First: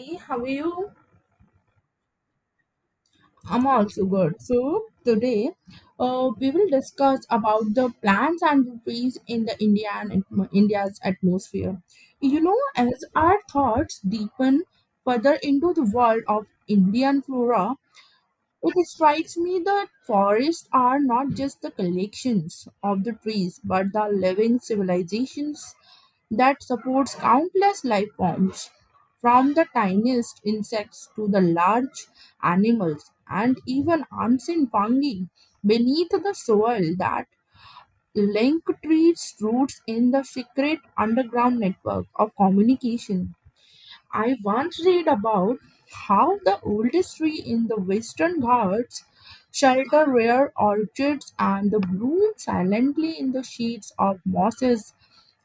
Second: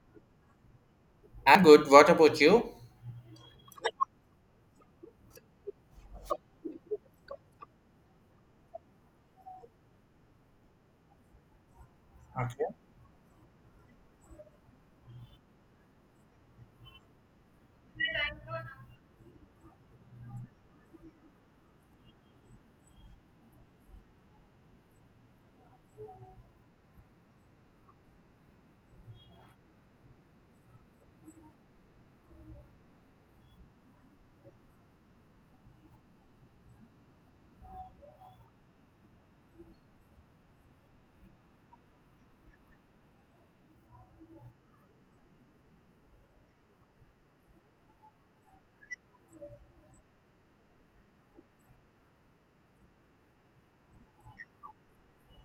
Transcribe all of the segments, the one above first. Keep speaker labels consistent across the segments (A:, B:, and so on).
A: Hey, how are you?
B: I'm good. What about you?
A: I'm also good. So today, we will discuss about the plants and trees in the Indian India's atmosphere. You know, as our thoughts deepen further into the world of Indian flora, it strikes me that forests are not just the collections of the trees, but the living civilizations that supports countless life forms, from the tiniest insects to the large animals and even ancient fungi beneath the soil that link trees' roots in the secret underground network of communication. I once read about how the oldest tree in the Western Ghats shelter rare orchids and the bloom silently in the sheets of mosses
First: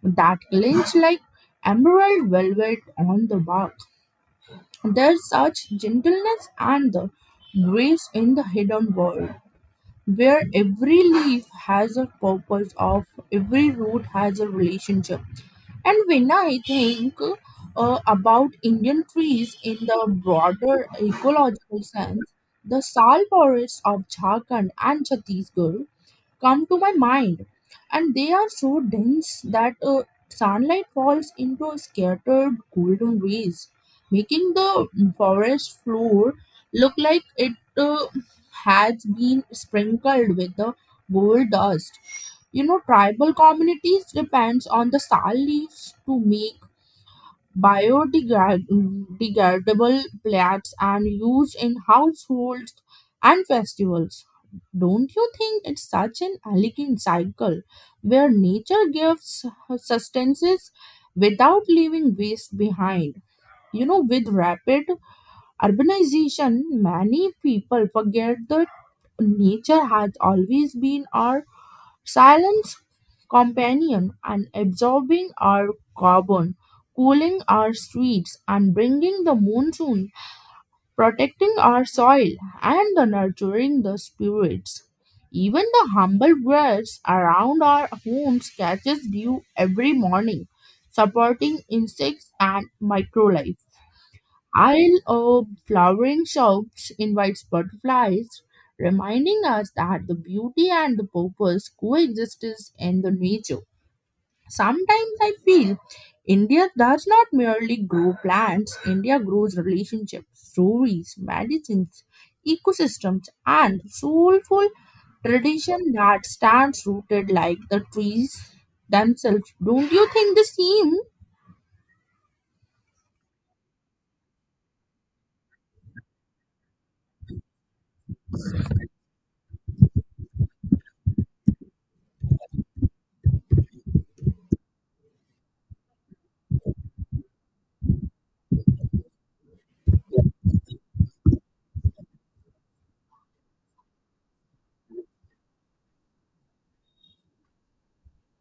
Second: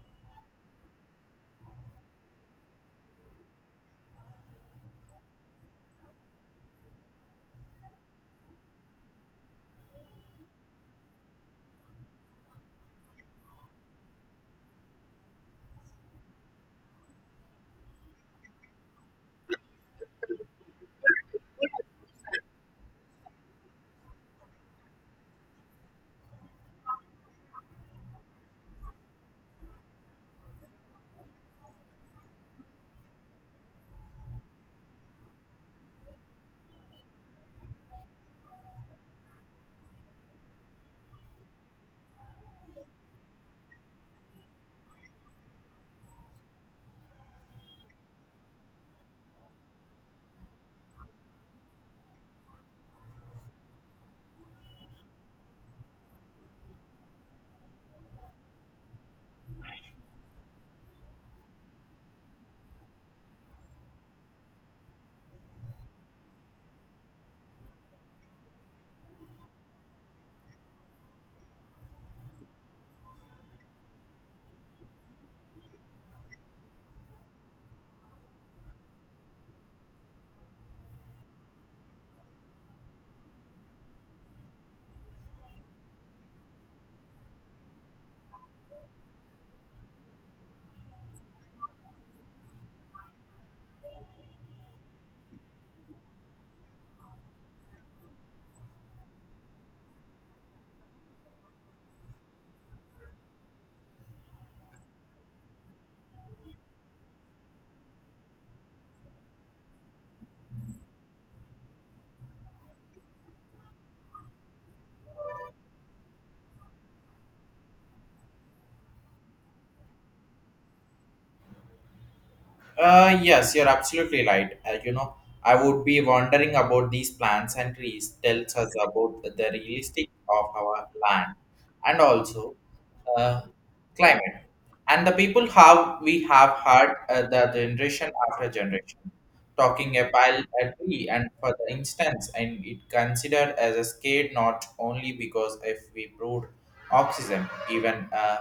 A: that glint like emerald velvet on the bark. There's such gentleness and the grace in the hidden world where every leaf has a purpose of every root has a relationship and when I think about Indian trees in the broader ecological sense the sal forests of Jharkhand and Chhattisgarh come to my mind and they are so dense that sunlight falls into scattered golden rays making the forest floor look like it has been sprinkled with the gold dust. You know, tribal communities depends on the sal leaves to make biodegradable plants and used in households and festivals. Don't you think it's such an elegant cycle where nature gives sustenance without leaving waste behind? You know, with rapid urbanization, many people forget the nature has always been our silent companion and absorbing our carbon, cooling our streets and bringing the monsoon, protecting our soil and the nurturing the spirits. Even the humble birds around our homes catches dew every morning, supporting insects and microlife. Isle of flowering shops invites butterflies, reminding us that the beauty and the purpose coexist in the nature. Sometimes I feel India does not merely grow plants, India grows relationships, stories, medicines, ecosystems, and soulful tradition that stands rooted like the trees themselves. Don't you think the same?
B: Yes, you're absolutely right. I would be wondering about these plants and trees tells us about the realistic of our land and also uh, climate and the people how we have had the generation after generation talking about a tree and for the instance and it considered as a scale not only because if we proved oxygen even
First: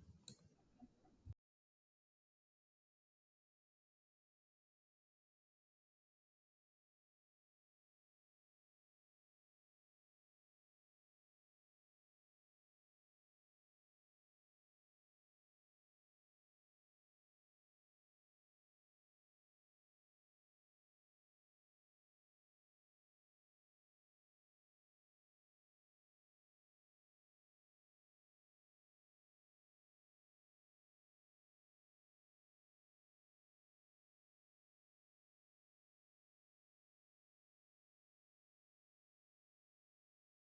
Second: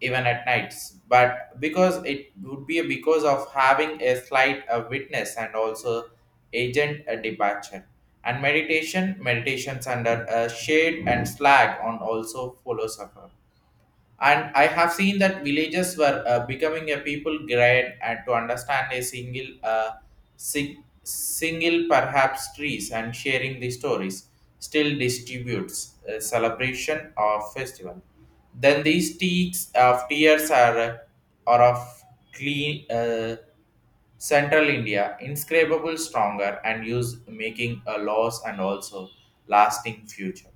B: even at nights but because it would be because of having a slight witness and also agent departure and meditations under a shade and slag on also follows up, and I have seen that villages were becoming a people grade and to understand a single single perhaps trees and sharing the stories, still distributes a celebration of festival. Then these teaks of tears are of clean, Central India, inscrutable stronger and use making a loss and also lasting future.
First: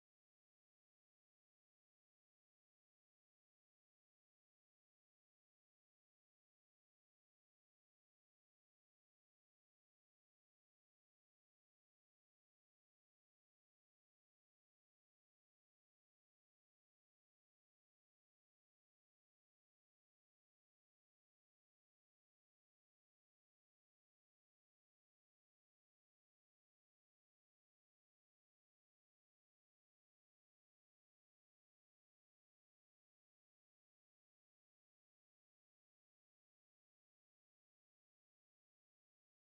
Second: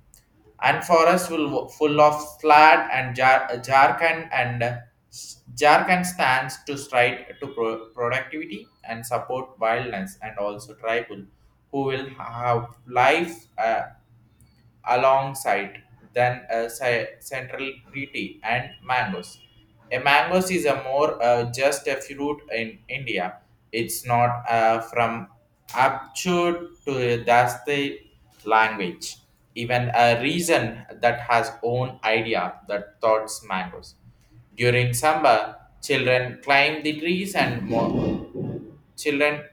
B: And forest will full of flat and jarkand and jarkand stands to stride to productivity and support wildness and also tribal who will have life alongside than a central treaty and mangoes. A mangoes is a more just a fruit in India. It's not from Apchur to Dasti language. Even a reason that has own idea that thoughts mangoes. During summer, children climb the trees and more. Children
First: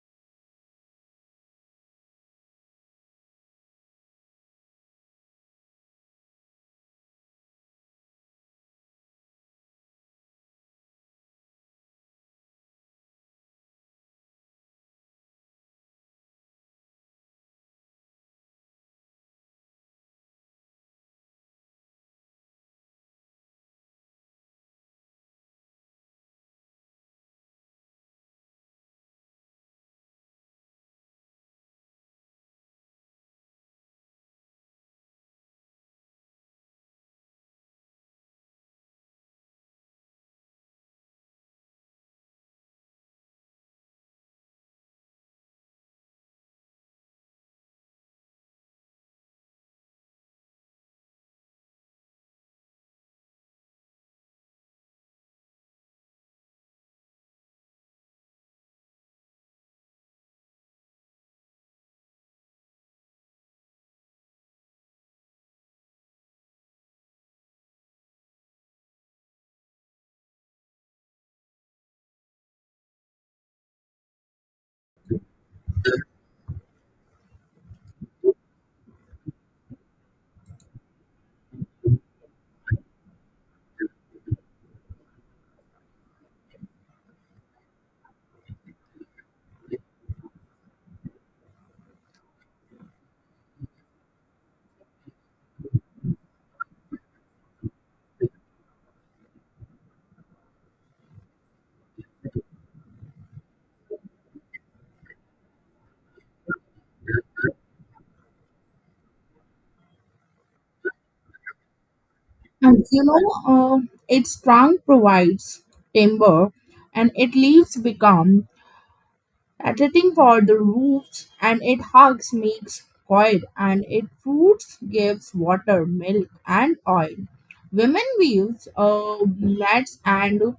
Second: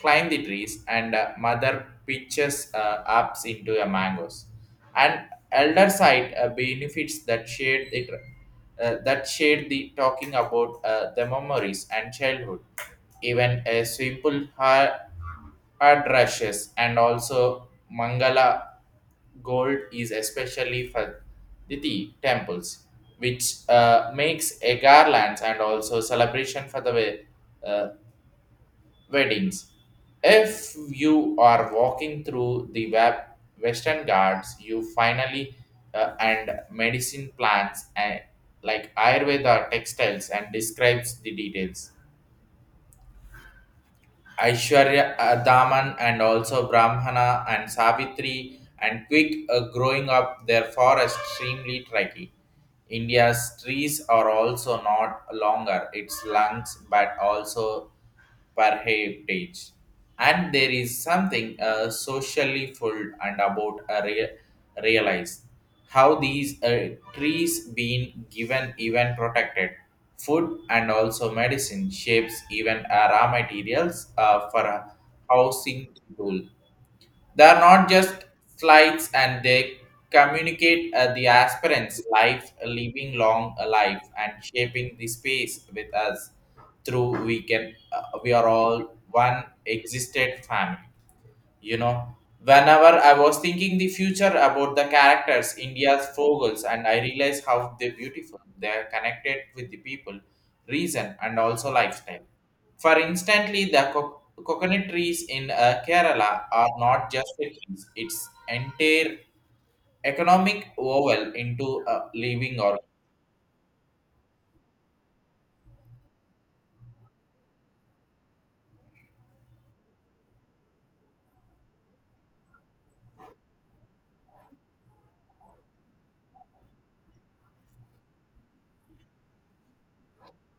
B: climb the trees, and mother pitches up into the mangoes. And elder side benefits that shared the talking about the memories and childhood, even a simple hard rushes and also Mangala gold is especially for the tea temples, which makes a garlands and also celebration for the way. Uh, Weddings. If you are walking through the Western Ghats, you finally and medicine plants and like Ayurveda textiles and describes the details. Aishwarya Daman and also Brahmana and Savitri and quick growing up their forest extremely tricky. India's trees are also not longer its lungs but also per heritage. And there is something socially full and about a realized how these trees been given even protected food and also medicine shapes even raw materials for a housing tool. They are not just slides and they communicate the aspirants life living long a life and shaping the space with us through we are all one existed family, you know. Whenever I was thinking the future about the characters India's fogels and I realized how they're beautiful they're connected with the people reason and also lifestyle. For instantly the coconut trees in Kerala are not just the trees, it's entire economic oval into a living
A: And
B: organism.
A: you know, uh, its trunk provides timber and its leaves become attracting for the roofs and its hugs makes coil and its fruits gives water, milk and oil. Women weaves nets and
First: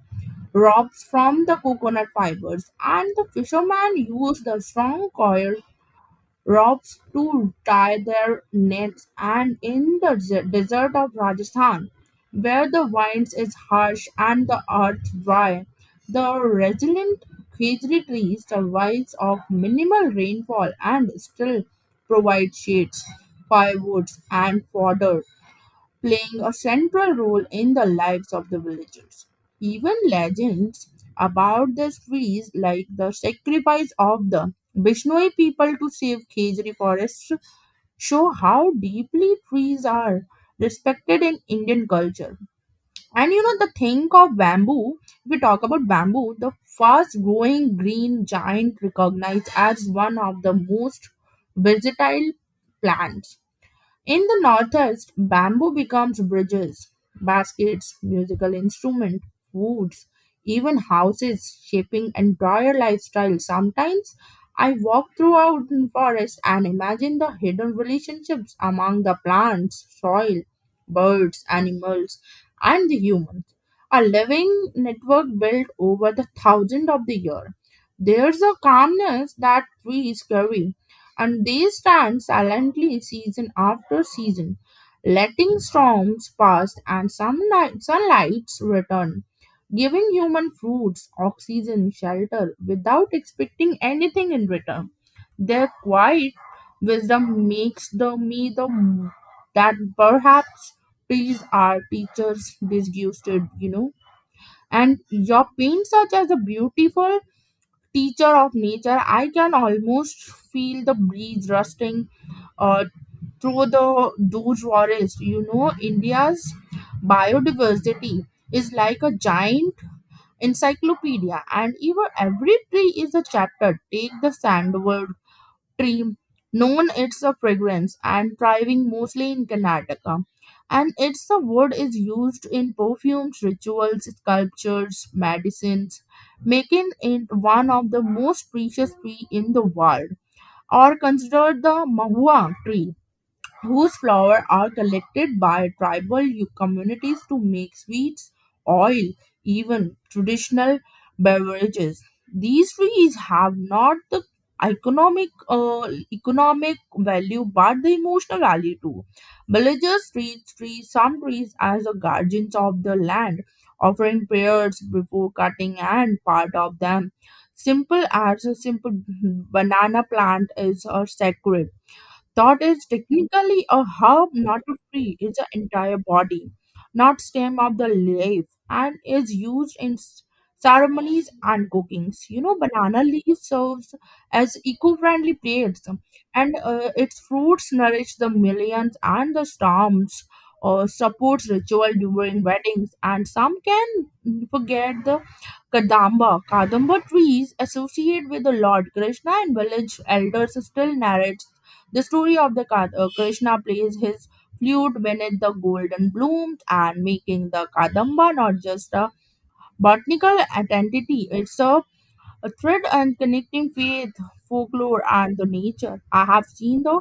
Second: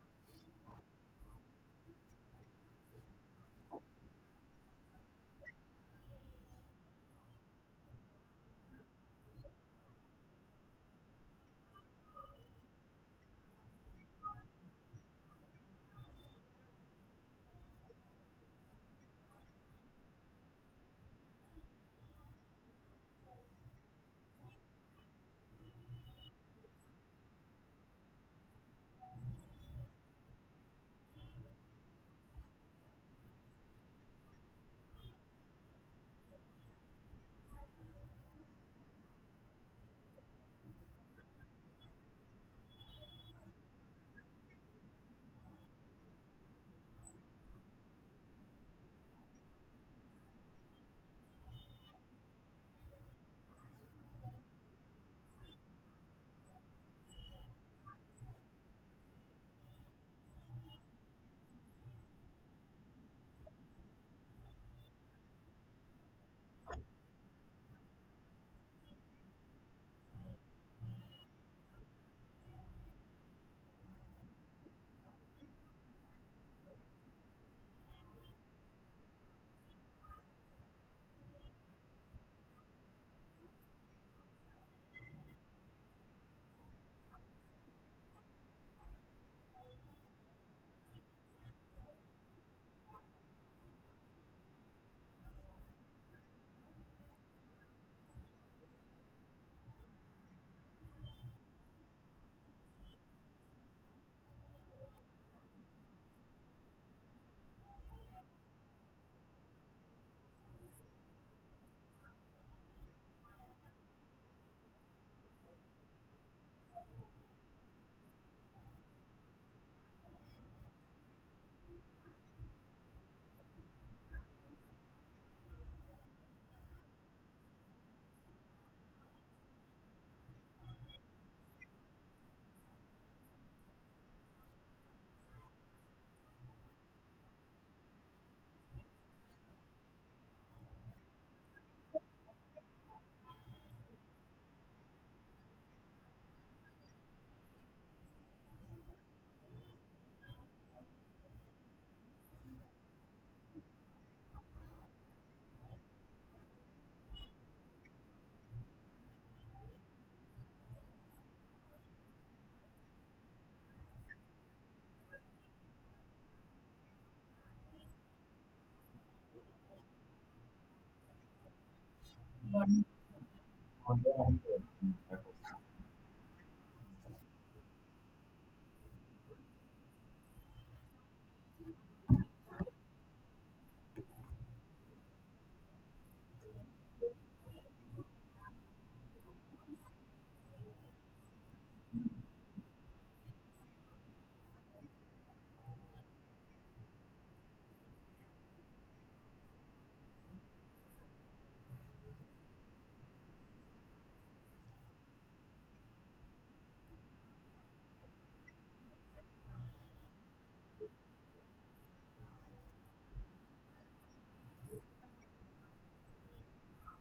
A: ropes from the coconut fibers and the fishermen use the strong coil rocks to tie their nets, and in the desert of Rajasthan, where the winds is harsh and the earth dry, the resilient khedri tree survives of minimal rainfall and still provides shades, firewoods, and fodder playing a central role in the lives of the villagers. Even legends about the trees, like the sacrifice of the Bishnoi people to save Khejri forests, show how deeply trees are respected in Indian culture. And you know, the thing of bamboo, if we talk about bamboo, the fast growing green giant recognized as one of the most versatile plants in the Northeast, bamboo becomes bridges, baskets, musical instruments, foods, even houses, shaping entire lifestyles. Sometimes I walk throughout the forest and imagine the hidden relationships among the plants, soil, birds, animals, and the humans. A living network built over the thousands of the years. There's a calmness that trees carry and they stand silently season after season, letting storms pass and sunlights return, giving human fruits oxygen, shelter without expecting anything in return. Their quiet wisdom makes the me the m- that perhaps trees are teachers disgusted, And your pain, such as a beautiful teacher of nature, I can almost feel the breeze rustling uh, to the do forest. You know, India's biodiversity is like a giant encyclopedia, and even every tree is a chapter. Take the sandalwood tree, known its a fragrance and thriving mostly in Karnataka. And its a wood is used in perfumes, rituals, sculptures, medicines, making it one of the most precious tree in the world, or considered the mahua tree whose flowers are collected by tribal communities to make sweets, oil, even traditional beverages. These trees have not the economic value but the emotional value too. Villagers treat trees some trees as the guardians of the land, offering prayers before cutting and part of them. Simple as a simple banana plant is sacred thought is technically a herb, not a tree. It's an entire body, not stem of the leaf, and is used in ceremonies and cookings. You know, banana leaf serves as eco-friendly plates, and its fruits nourish the millions and the storms. Or supports ritual during weddings, and some can forget the Kadamba. Kadamba trees associated with the Lord Krishna and village elders still narrates the story of the Krishna plays his flute beneath the golden blooms and making the Kadamba not just a botanical identity, it's a thread and connecting faith, folklore, and the nature. I have seen the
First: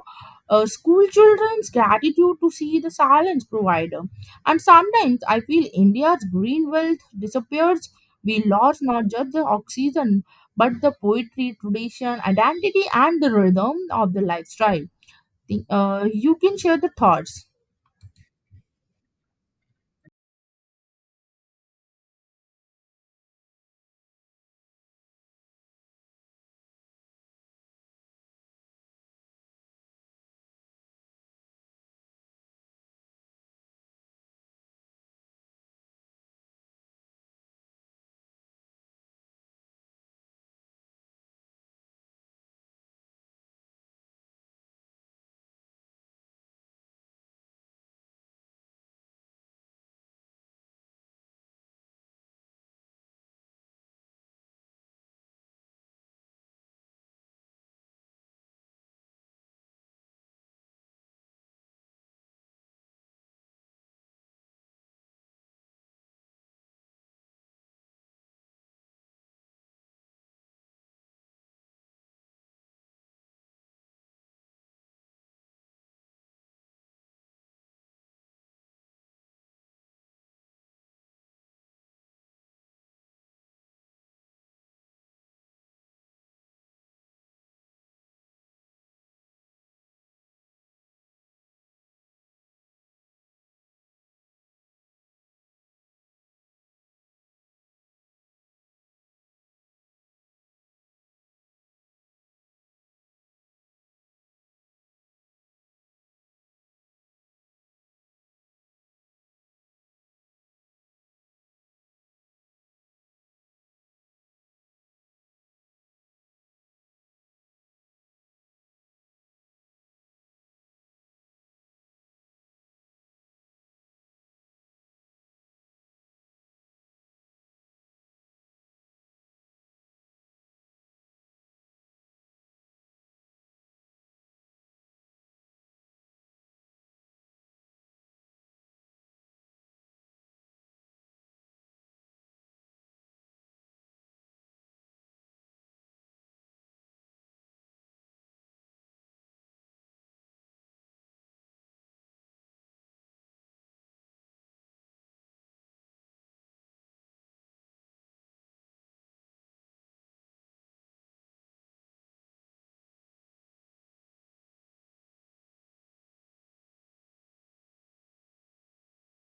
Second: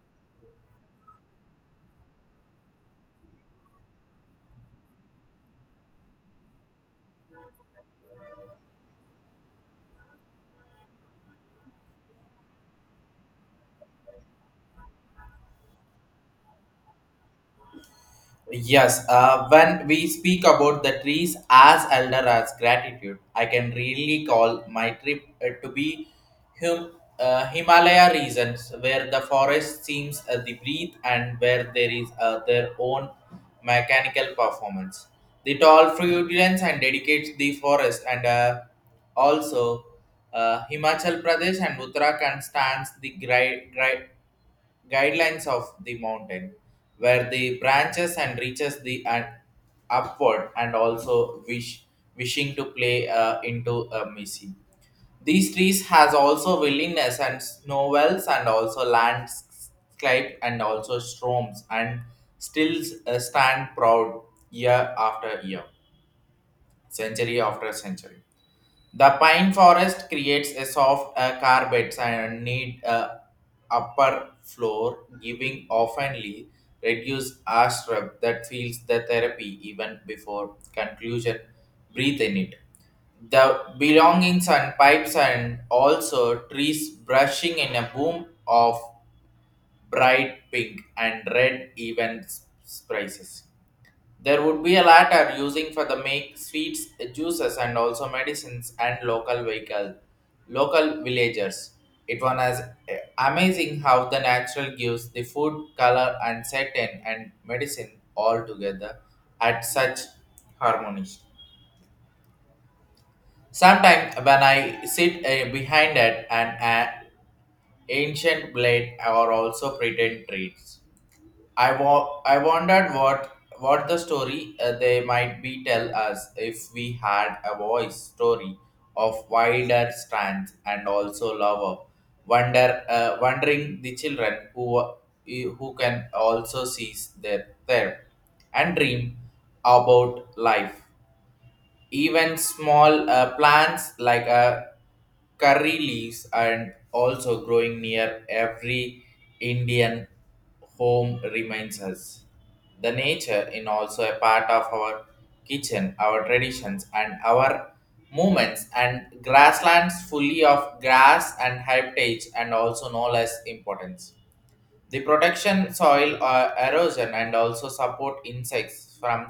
A: school children's gratitude to see the silence provider. And sometimes I feel India's green wealth disappears. We lost not just the oxygen, but the poetry, tradition, identity, and the rhythm of the lifestyle. You can share the thoughts.
B: Yes, when we speak about the trees as elder as gratitude, I can really call my trip to be hum, Himalaya regions where the forest seems the breathe and where there is their own mechanical performance. The tall fruitlands and dedicates the forest and also Himachal Pradesh and Uttarakhand stands the great guidelines of the mountain, where the branches and reaches the and upward and also wishing to play into a missy. These trees has also willingness and snow wells and also landscape and also storms and still stand proud year after year, century after century. The pine forest creates a soft carpets and need upper floor, giving oftenly reduced ashrap that feels the therapy even before conclusion. Breathe in it. The belongings and pipes and also trees brushing in a boom of bright pink and red even spices. There would be a latter using for the make sweets, juices, and also medicines and local vehicle, local villagers. It one as amazing how the natural gives the food, color, and certain and medicine all together at such harmony. Sometimes when I sit behind it, an ancient blade or also pretend trees. I wondered what the story they might be tell us if we had a voice story of wider strands and also lover wondering the children who can also seize their and dream about life, even small plants like curry leaves and also growing near every Indian home reminds us. The nature in also a part of our kitchen, our traditions and our movements and grasslands fully of grass and heritage and also no less importance. The protection soil erosion and also support insects from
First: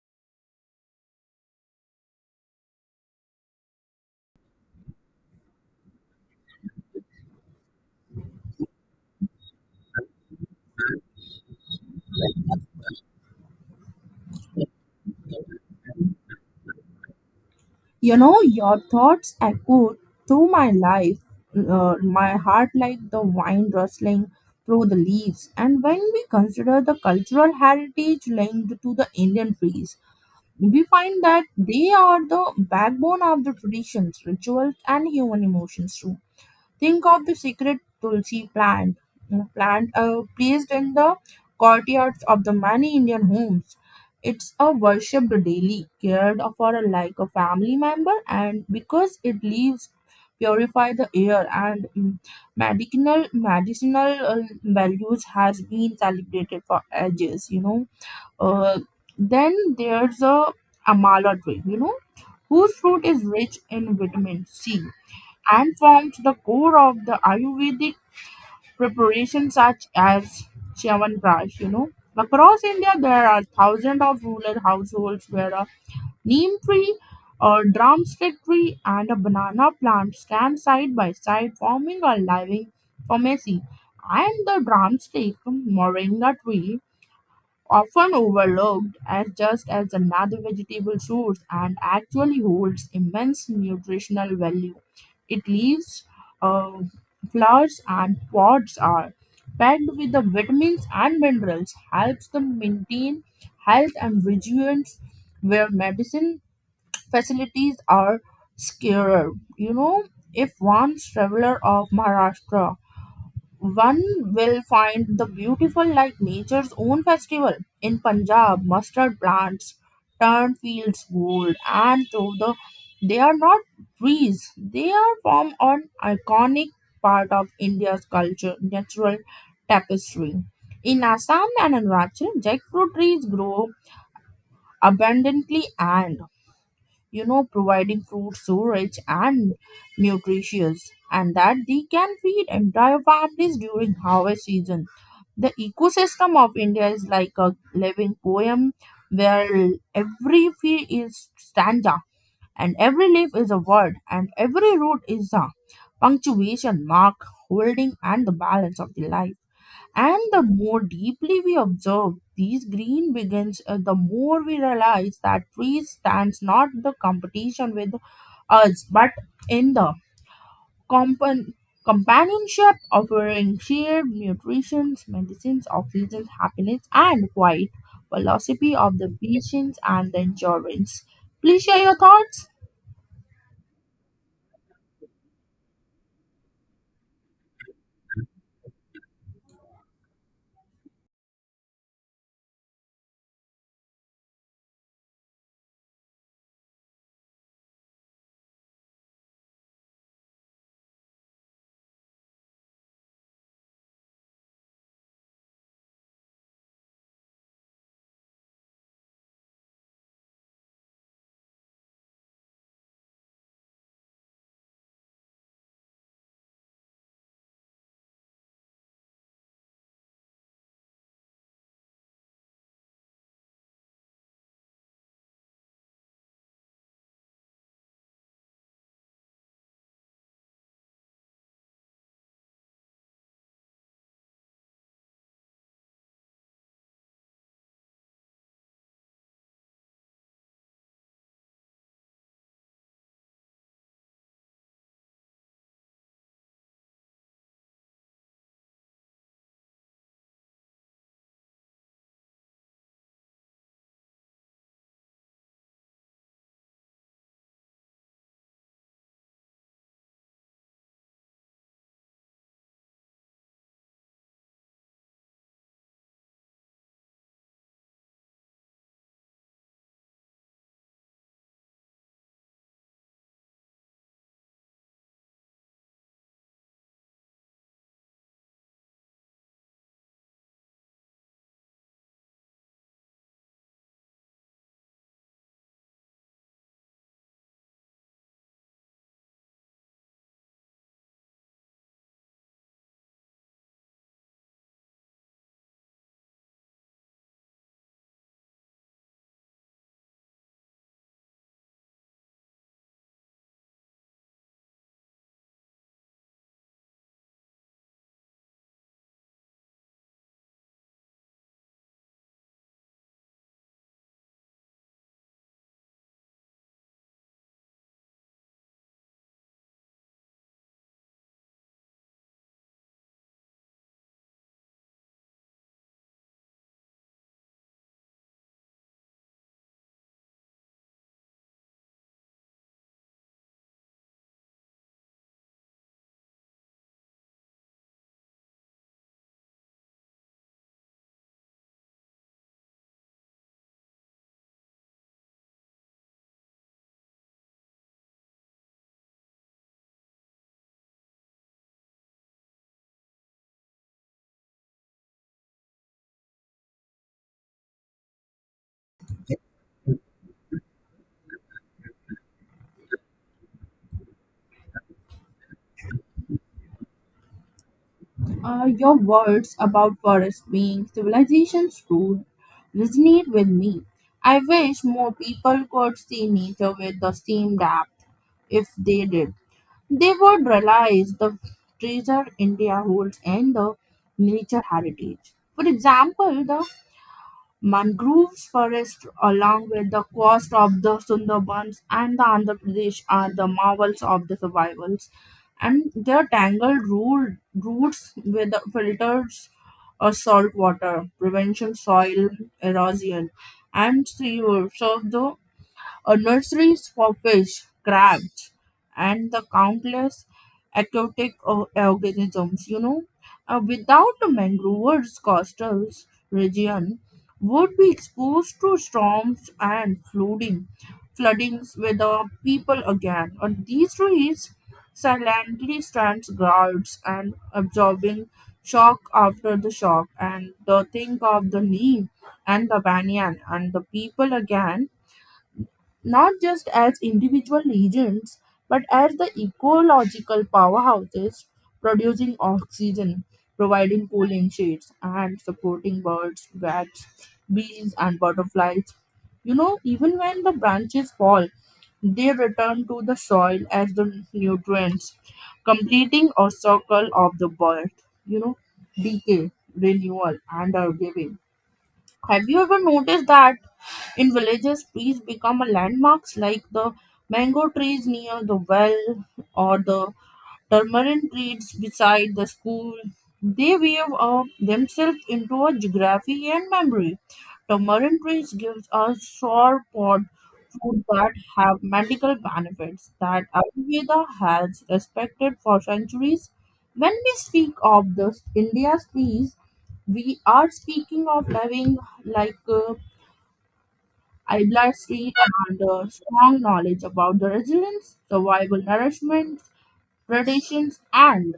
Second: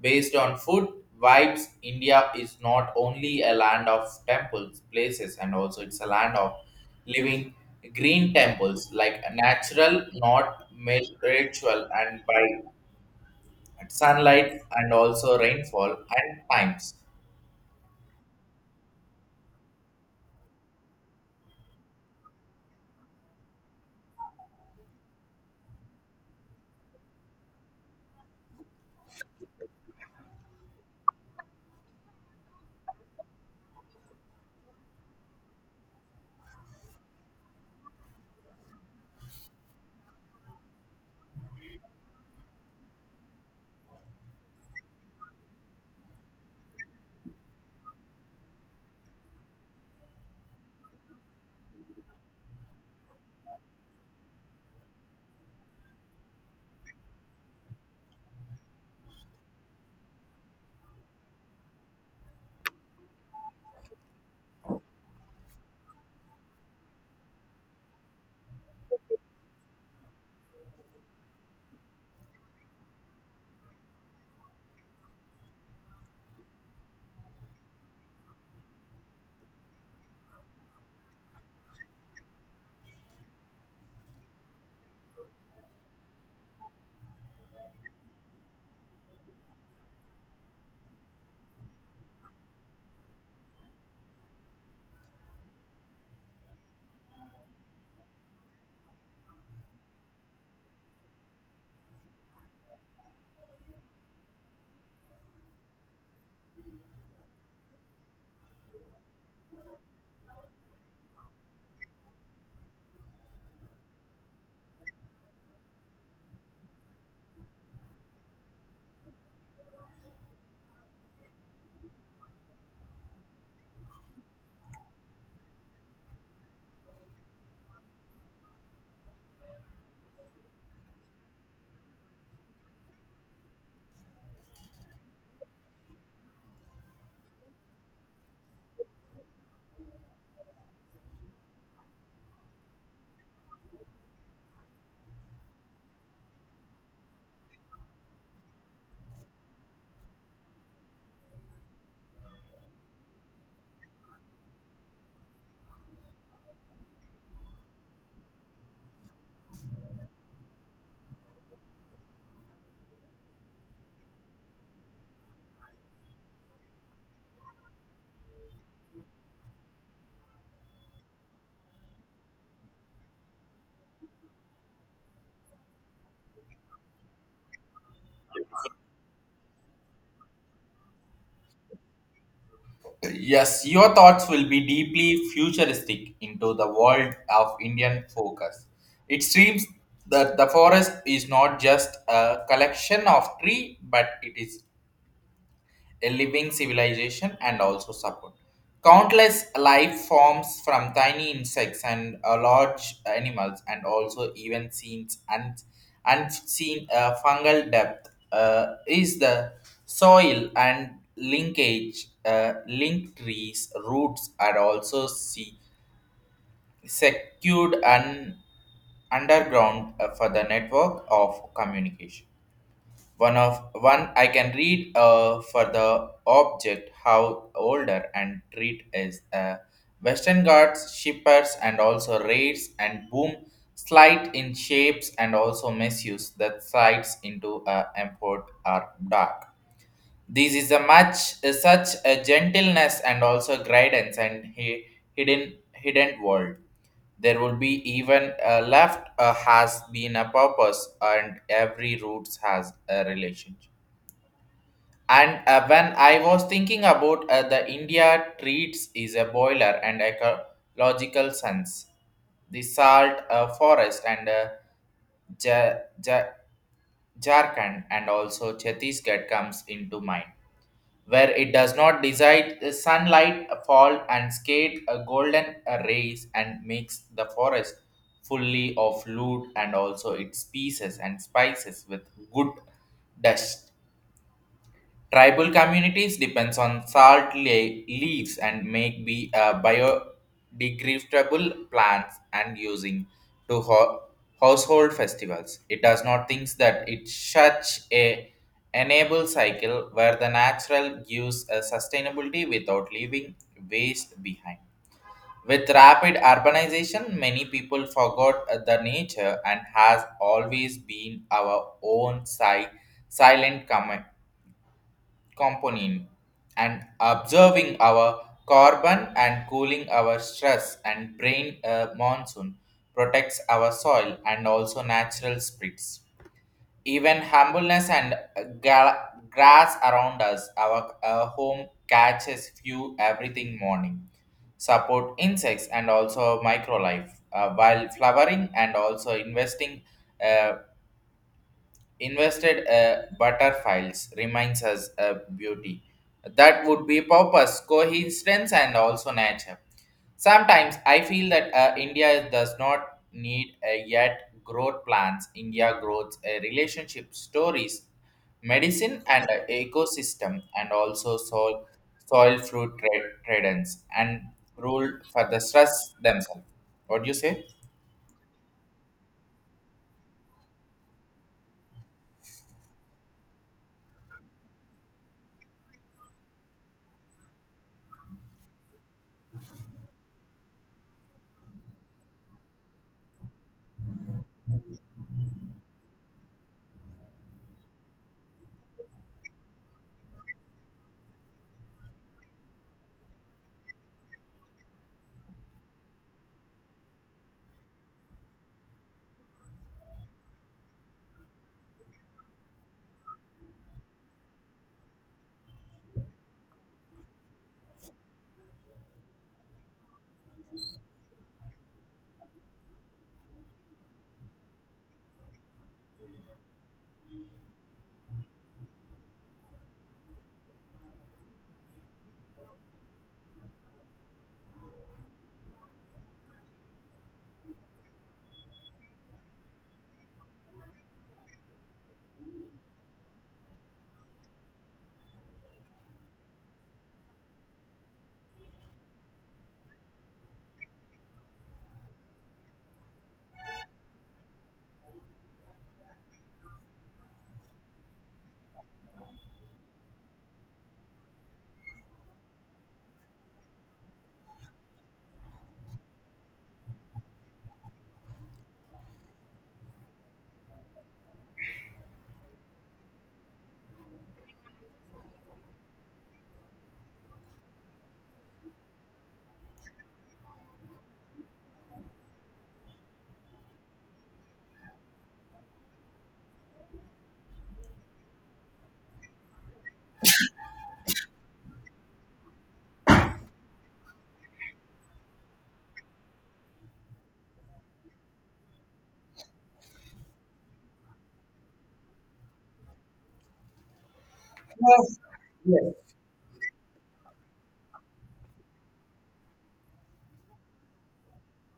B: based on food vibes. India is not only a land of temples, places, and also it's a land of living green temples like natural, not ma- ritual, and by sunlight and also rainfall and times.
A: You know, your thoughts echo through my life, my heart like the wind rustling through the leaves. And when we consider the cultural heritage linked to the Indian trees, we find that they are the backbone of the traditions, rituals, and human emotions too. Think of the secret tulsi plant, you know, plant placed in the courtyards of the many Indian homes. It's a worshipped daily, cared for like a family member, and because it leaves purify the air and medicinal values has been celebrated for ages. You know, uh, then there's a amala tree. You know, whose fruit is rich in vitamin C and formed the core of the Ayurvedic preparations such as Chyawanprash, you know. Across India, there are thousands of rural households where a neem tree, a drumstick tree, and a banana plant stand side by side, forming a living pharmacy. And the drumstick moringa tree often overlooked as just as another vegetable source and actually holds immense nutritional value. It leaves uh, flowers and pods are packed with the vitamins and minerals, helps them maintain health and vigilance where medicine facilities are scarer. You know, if one traveler of Maharashtra one will find the beautiful like nature's own festival. In Punjab, mustard plants turn fields gold, and they are not trees, they are form an iconic part of India's culture, natural tapestry. In Assam and Arunachal, jackfruit trees grow abundantly and you know providing fruit so rich and nutritious and that they can feed entire families during harvest season. The ecosystem of India is like a living poem where every field is stanza and every leaf is a word and every root is a punctuation mark holding and the balance of the life and the more deeply we observe these green begins, the more we realize that trees stands not the competition with us, but in the compan- companionship, offering shared nutrition, medicines, oxygen, happiness, and quiet philosophy of the patience and the endurance. Please share your thoughts.
B: Yes, your thoughts will be deeply futuristic into the world of Indian focus. It seems that the forest is not just a collection of tree, but it is a living civilization and also support countless life forms from tiny insects and large animals and also even scenes and unseen fungal depth is the soil and linkage link trees roots are also see secured and underground for the network of communication. One of one I can read for the object how older and treat is Western Ghats shippers and also raids and boom slight in shapes and also misuse that sides into import are dark. This is a much such a gentleness and also guidance and hidden world. There will be even a left has been a purpose and every roots has a relationship. And when I was thinking about the India treats is a boiler and ecological sense, the salt forest and Ja- Ja- Jharkhand and also Chhattisgarh comes into mind, where it does not decide the sunlight fall and skate a golden rays and makes the forest fully of loot and also its pieces and spices with good dust. Tribal communities depends on salt leaves and make be biodegradable plants and using to household festivals. It does not think that it's such a enable cycle where the natural gives a sustainability without leaving waste behind. With rapid urbanization, many people forgot the nature and has always been our own silent component and observing our carbon and cooling our stress and brain monsoon, protects our soil and also natural sprits, even humbleness and grass around us our home catches few everything morning, support insects and also microlife while flowering and also investing uh, invested butterflies reminds us a beauty that would be purpose coincidence and also nature. Sometimes I feel that India does not need yet growth plans, India grows relationship stories medicine and ecosystem and also soil fruit trade traders and rule for the stress themselves. What do you say?
A: Your words about forests being civilization's root resonate with me. I wish more people could see nature with the same depth. If they did, they would realize the treasure India holds and the nature heritage. For example, the Mangroves forests along with the coast of the Sundarbans and the Andhra Pradesh are the marvels of the survivals and their tangled roots with the filters or salt water, prevention soil erosion and sewer. So the nurseries for fish, crabs, and the countless aquatic organisms. You know, without the mangroves, coastal region would be exposed to storms and floodings with the people again. And these trees silently stands guards and absorbing shock after the shock and the think of the knee and the banyan and the people again not just as individual agents but as the ecological powerhouses producing oxygen, providing cooling shades, and supporting birds, bats, bees, and butterflies. You know, even when the branches fall, they return to the soil as the nutrients, completing a circle of the birth, you know, decay, renewal, and our giving. Have you ever noticed that in villages, trees become a landmarks like the mango trees near the well or the permanent reeds beside the school. They weave up themselves into a geography and memory. Tamarind trees gives us sure pot food that have medical benefits that Ayurveda has respected for centuries. When we speak of the India's trees, we are speaking of living like a Ibla tree and a strong knowledge about the resilience, survival, nourishment, traditions, and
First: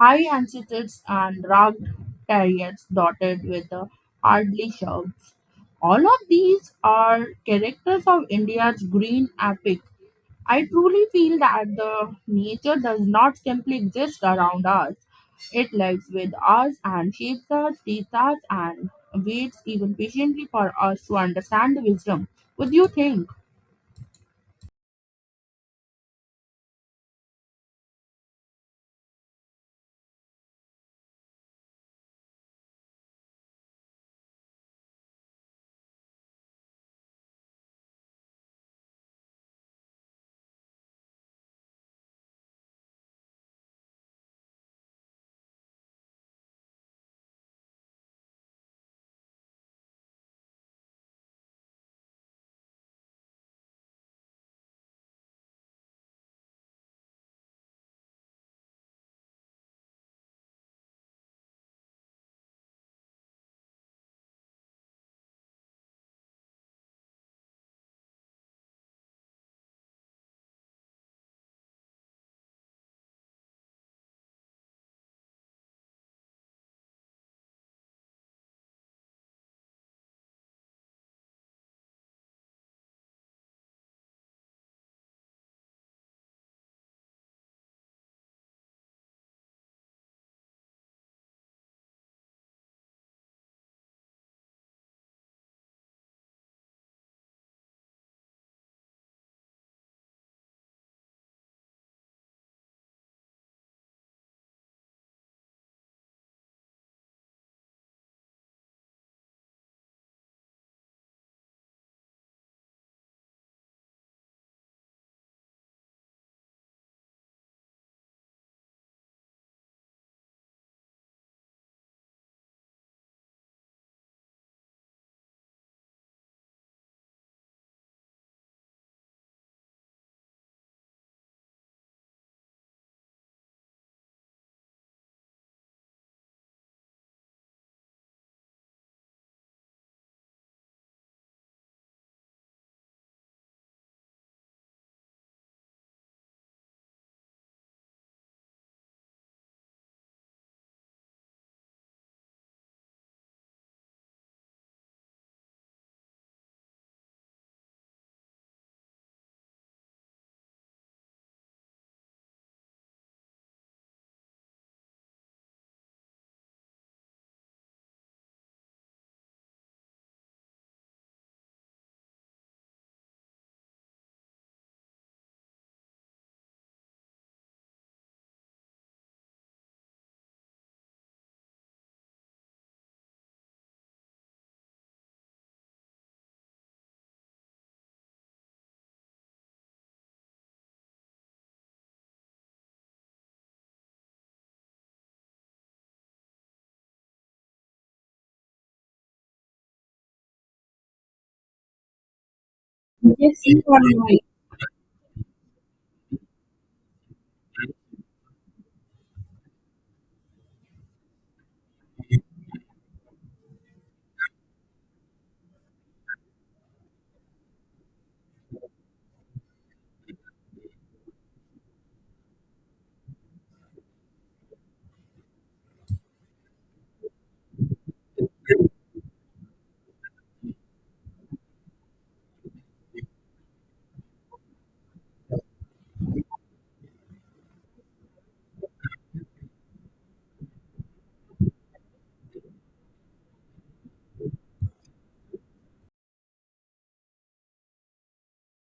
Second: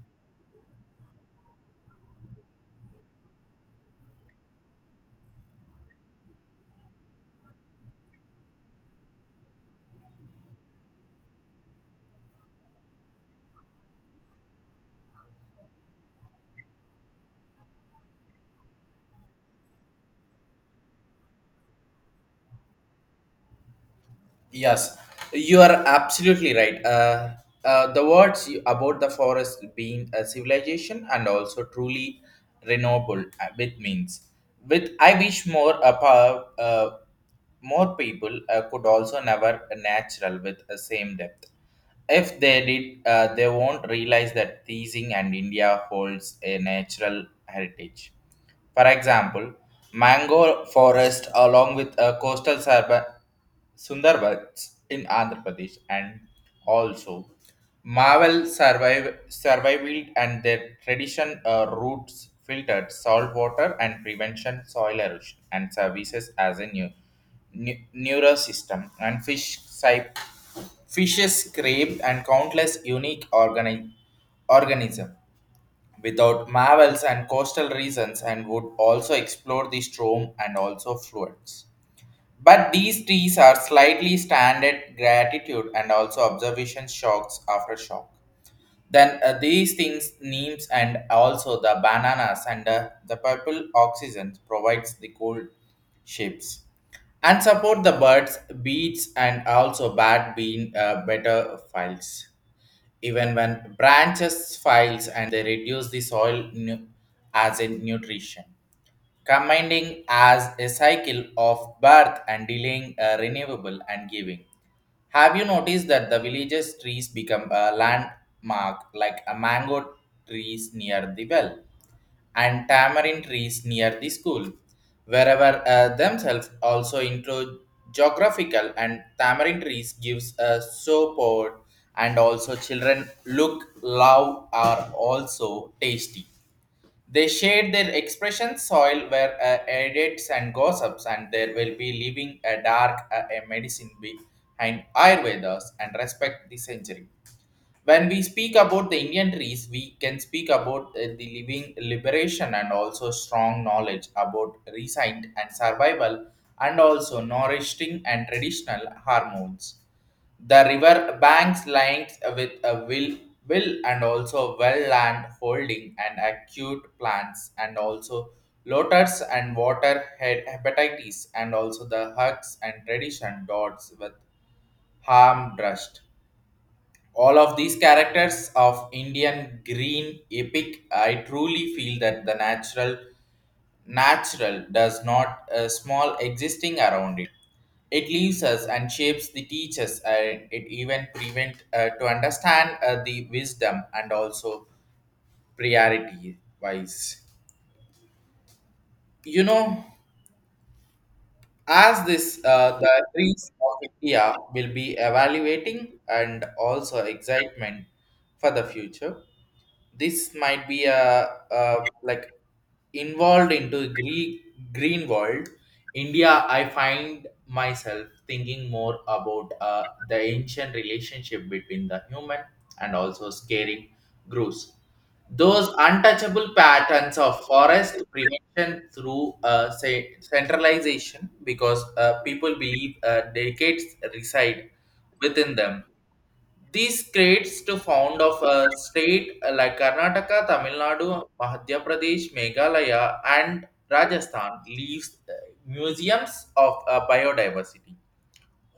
A: high antitheses and rugged terrains dotted with the hardly shrubs. All of these are characters of India's green epic. I truly feel that the nature does not simply exist around us. It lives with us and shapes us, teaches us, and waits even patiently for us to understand the wisdom. What do you think?
B: Yes, you are absolutely right. The words you, about the forest being a civilization and also truly renewable with means. With I wish more more people could also never natural with the same depth. If they did, they won't realize that teasing and India holds a natural heritage. For example, mango forest along with coastal Sundarbans in Andhra Pradesh and also Marvel survived and their tradition roots filtered salt water and prevention soil erosion and services as a new neural system and fishes scrape and countless unique organism. Without marvels and coastal regions, and would also explore the storm and also fluids. But these trees are slightly standard gratitude and also observation shocks after shock. Then these things, neems and also the bananas and the purple oxygen provides the cold shapes and support the birds, beets and also bad bean better files, even when branches files and they reduce the soil as in nutrition, commanding as a cycle of birth and delaying renewable and giving. Have you noticed that the villages trees become a landmark like a mango trees near the well and tamarind trees near the school, wherever themselves also into geographical and tamarind trees gives a support and also children look love are also tasty. They shared their expressions, soil were edits and gossips, and there will be leaving a dark a medicine behind Ayurvedas and respect the century. When we speak about the Indian trees we can speak about the living liberation and also strong knowledge about recent and survival and also nourishing and traditional hormones. The river banks lined with a will and also well land holding and acute plants and also lotus and water head hepatitis and also the hugs and tradition dots with harm drust. All of these characters of Indian green epic. I truly feel that the natural does not small existing around it. It leaves us and shapes the teachers and it even prevent to understand the wisdom and also priority wise, you know. As this the
A: Yes,
B: trees
A: you
B: of
A: are
B: India
A: right.
B: will be evaluating and also excitement for the future. This might be a like involved into Greek green world India. I find myself thinking more about the ancient relationship between the human and also scaring groups, those untouchable patterns of forest prevention through say centralization, because people believe decades reside within them. These creates to found of a state like Karnataka, Tamil Nadu, Madhya Pradesh, Meghalaya, and Rajasthan leaves museums of biodiversity,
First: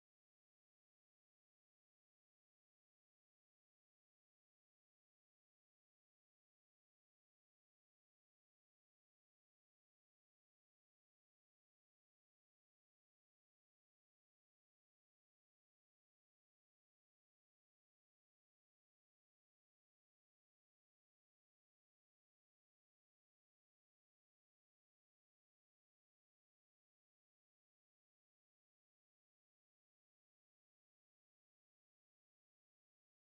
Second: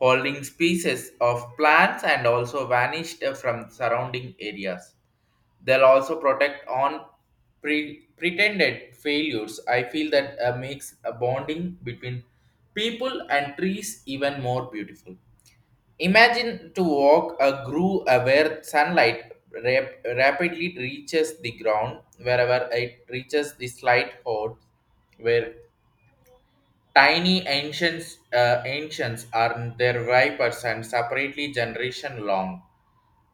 B: holding species of plants and also vanished from surrounding areas. They'll also protect on pretended failures. I feel that makes a bonding between people and trees even more beautiful. Imagine to walk a groove where sunlight rapidly reaches the ground, wherever it reaches the slight hole, where tiny ancients are their vipers and separately generation long.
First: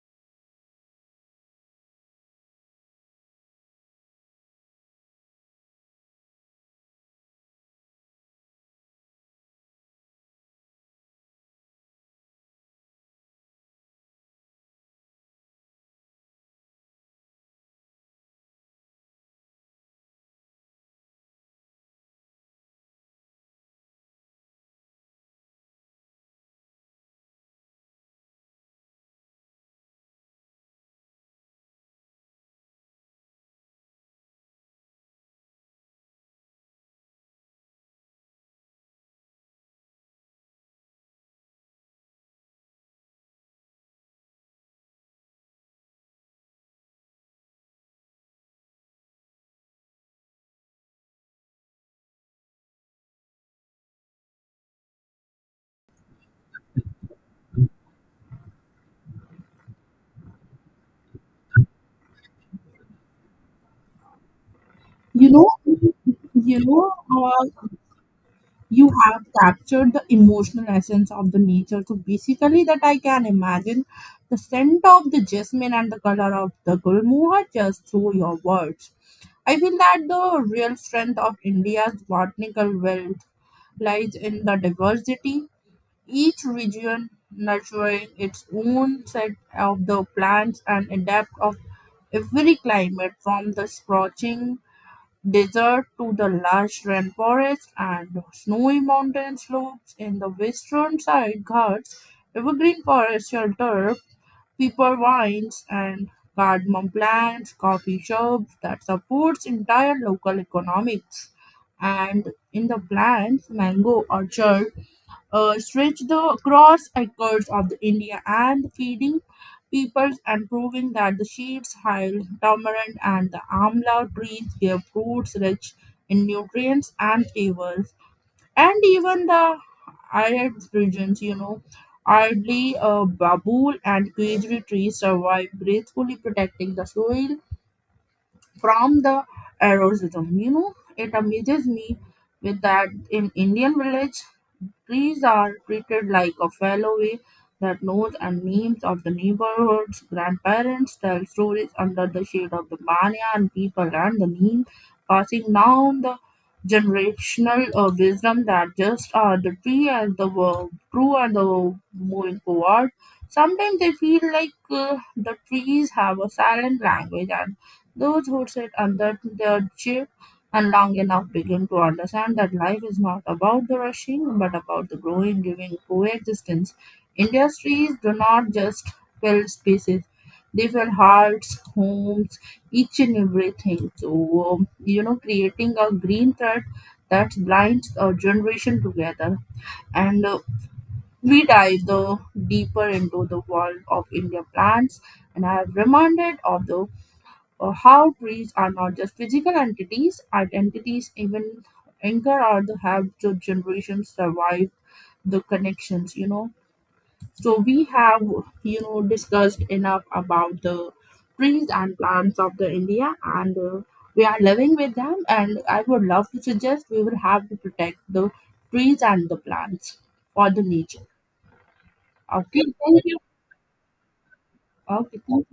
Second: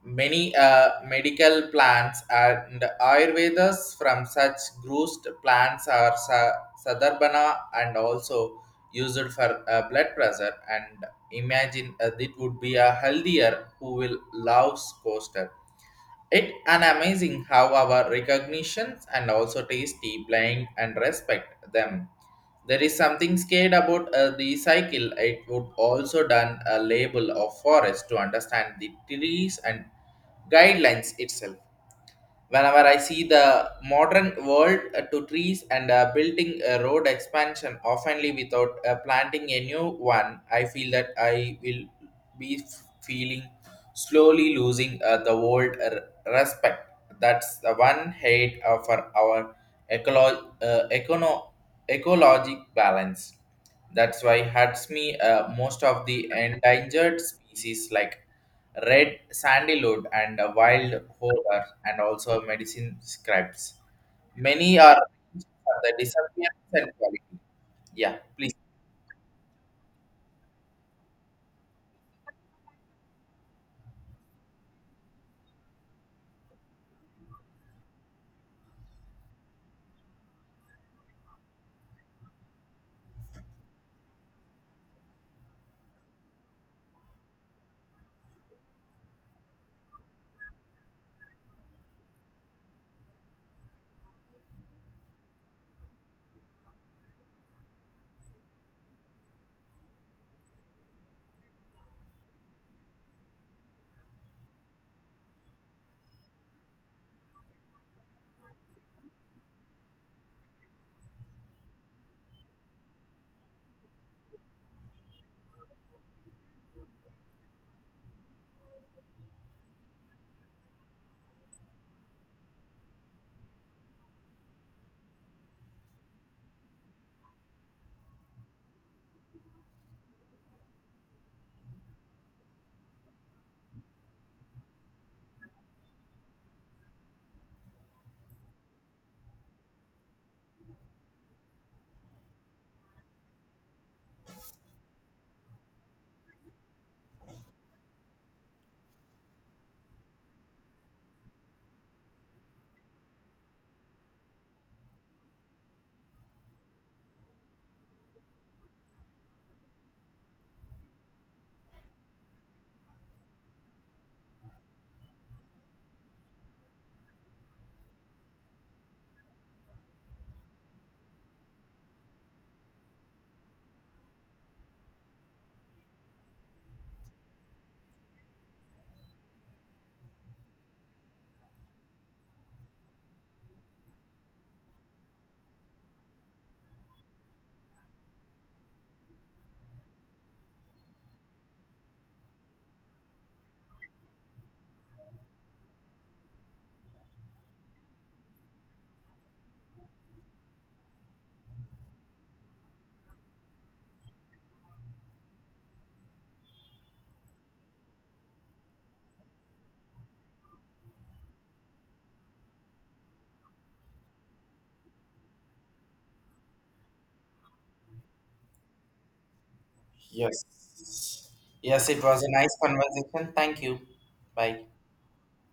B: Many medical plants and Ayurvedas from such grossed plants are sadarbana and also used for blood pressure. And imagine it would be a healthier who will love coaster. It an amazing how our recognitions and also tasty blind and respect them. There is something scared about the cycle. It would also done a label of forest to understand the trees and guidelines itself. Whenever I see the modern world to trees and building a road expansion oftenly without planting a new one, I feel that I will be feeling slowly losing the old respect. That's the one hate for our ecolo- uh, econo- ecologic balance. That's why hurts me most of the endangered species like red sandyload and a wild horror and also medicine scripts. Many are
A: You know,
B: for the
A: you
B: disappearance and
A: know,
B: quality.
A: uh,
B: Yeah, please.
A: you have captured the emotional essence of the nature so basically that I can imagine the scent of the jasmine and the color of the gulmohar just through your words. I feel that the real strength of India's botanical wealth lies in the diversity each region nurturing its own set of the plants and adapt of every climate from the scorching desert to the lush rainforest and snowy mountain slopes in the western side guards evergreen forest shelter pepper vines and cardamom plants, coffee shops that supports entire local economics. And in the plants, mango orchard stretch the across acres of the India and feeding peoples and proving that the sheep's hide, tamarind, and the amla trees give fruits rich in nutrients and flavors. And even the arid regions, you know, hardly a babul and quajri trees survive gracefully protecting the soil from the erosion. You know, it amazes me with that in Indian village trees are treated like a fairway that knows and names of the neighborhoods. Grandparents tell stories under the shade of the banyan people and the neem, passing down the generational wisdom that just are the tree and the true and the moving forward. Sometimes they feel like the trees have a silent language and those who sit under their shade and long enough, begin to understand that life is not about the rushing but about the growing, giving coexistence. Industries do not just build spaces, they fill hearts, homes, each and everything. So, you know, creating a green thread that binds a generation together. And we dive the deeper into the world of India plants. And I have reminded of the how trees are not just physical entities, identities even anchor or the have the generations survive the connections, you know. So we have, you know, discussed enough about the trees and plants of the India and we are living with them and I would love to suggest we will have to protect the trees and the plants
B: Yes.
A: for the nature.
B: Yes, it was a nice
A: Okay, thank you.
B: conversation. Thank you. Bye.
A: Okay, thank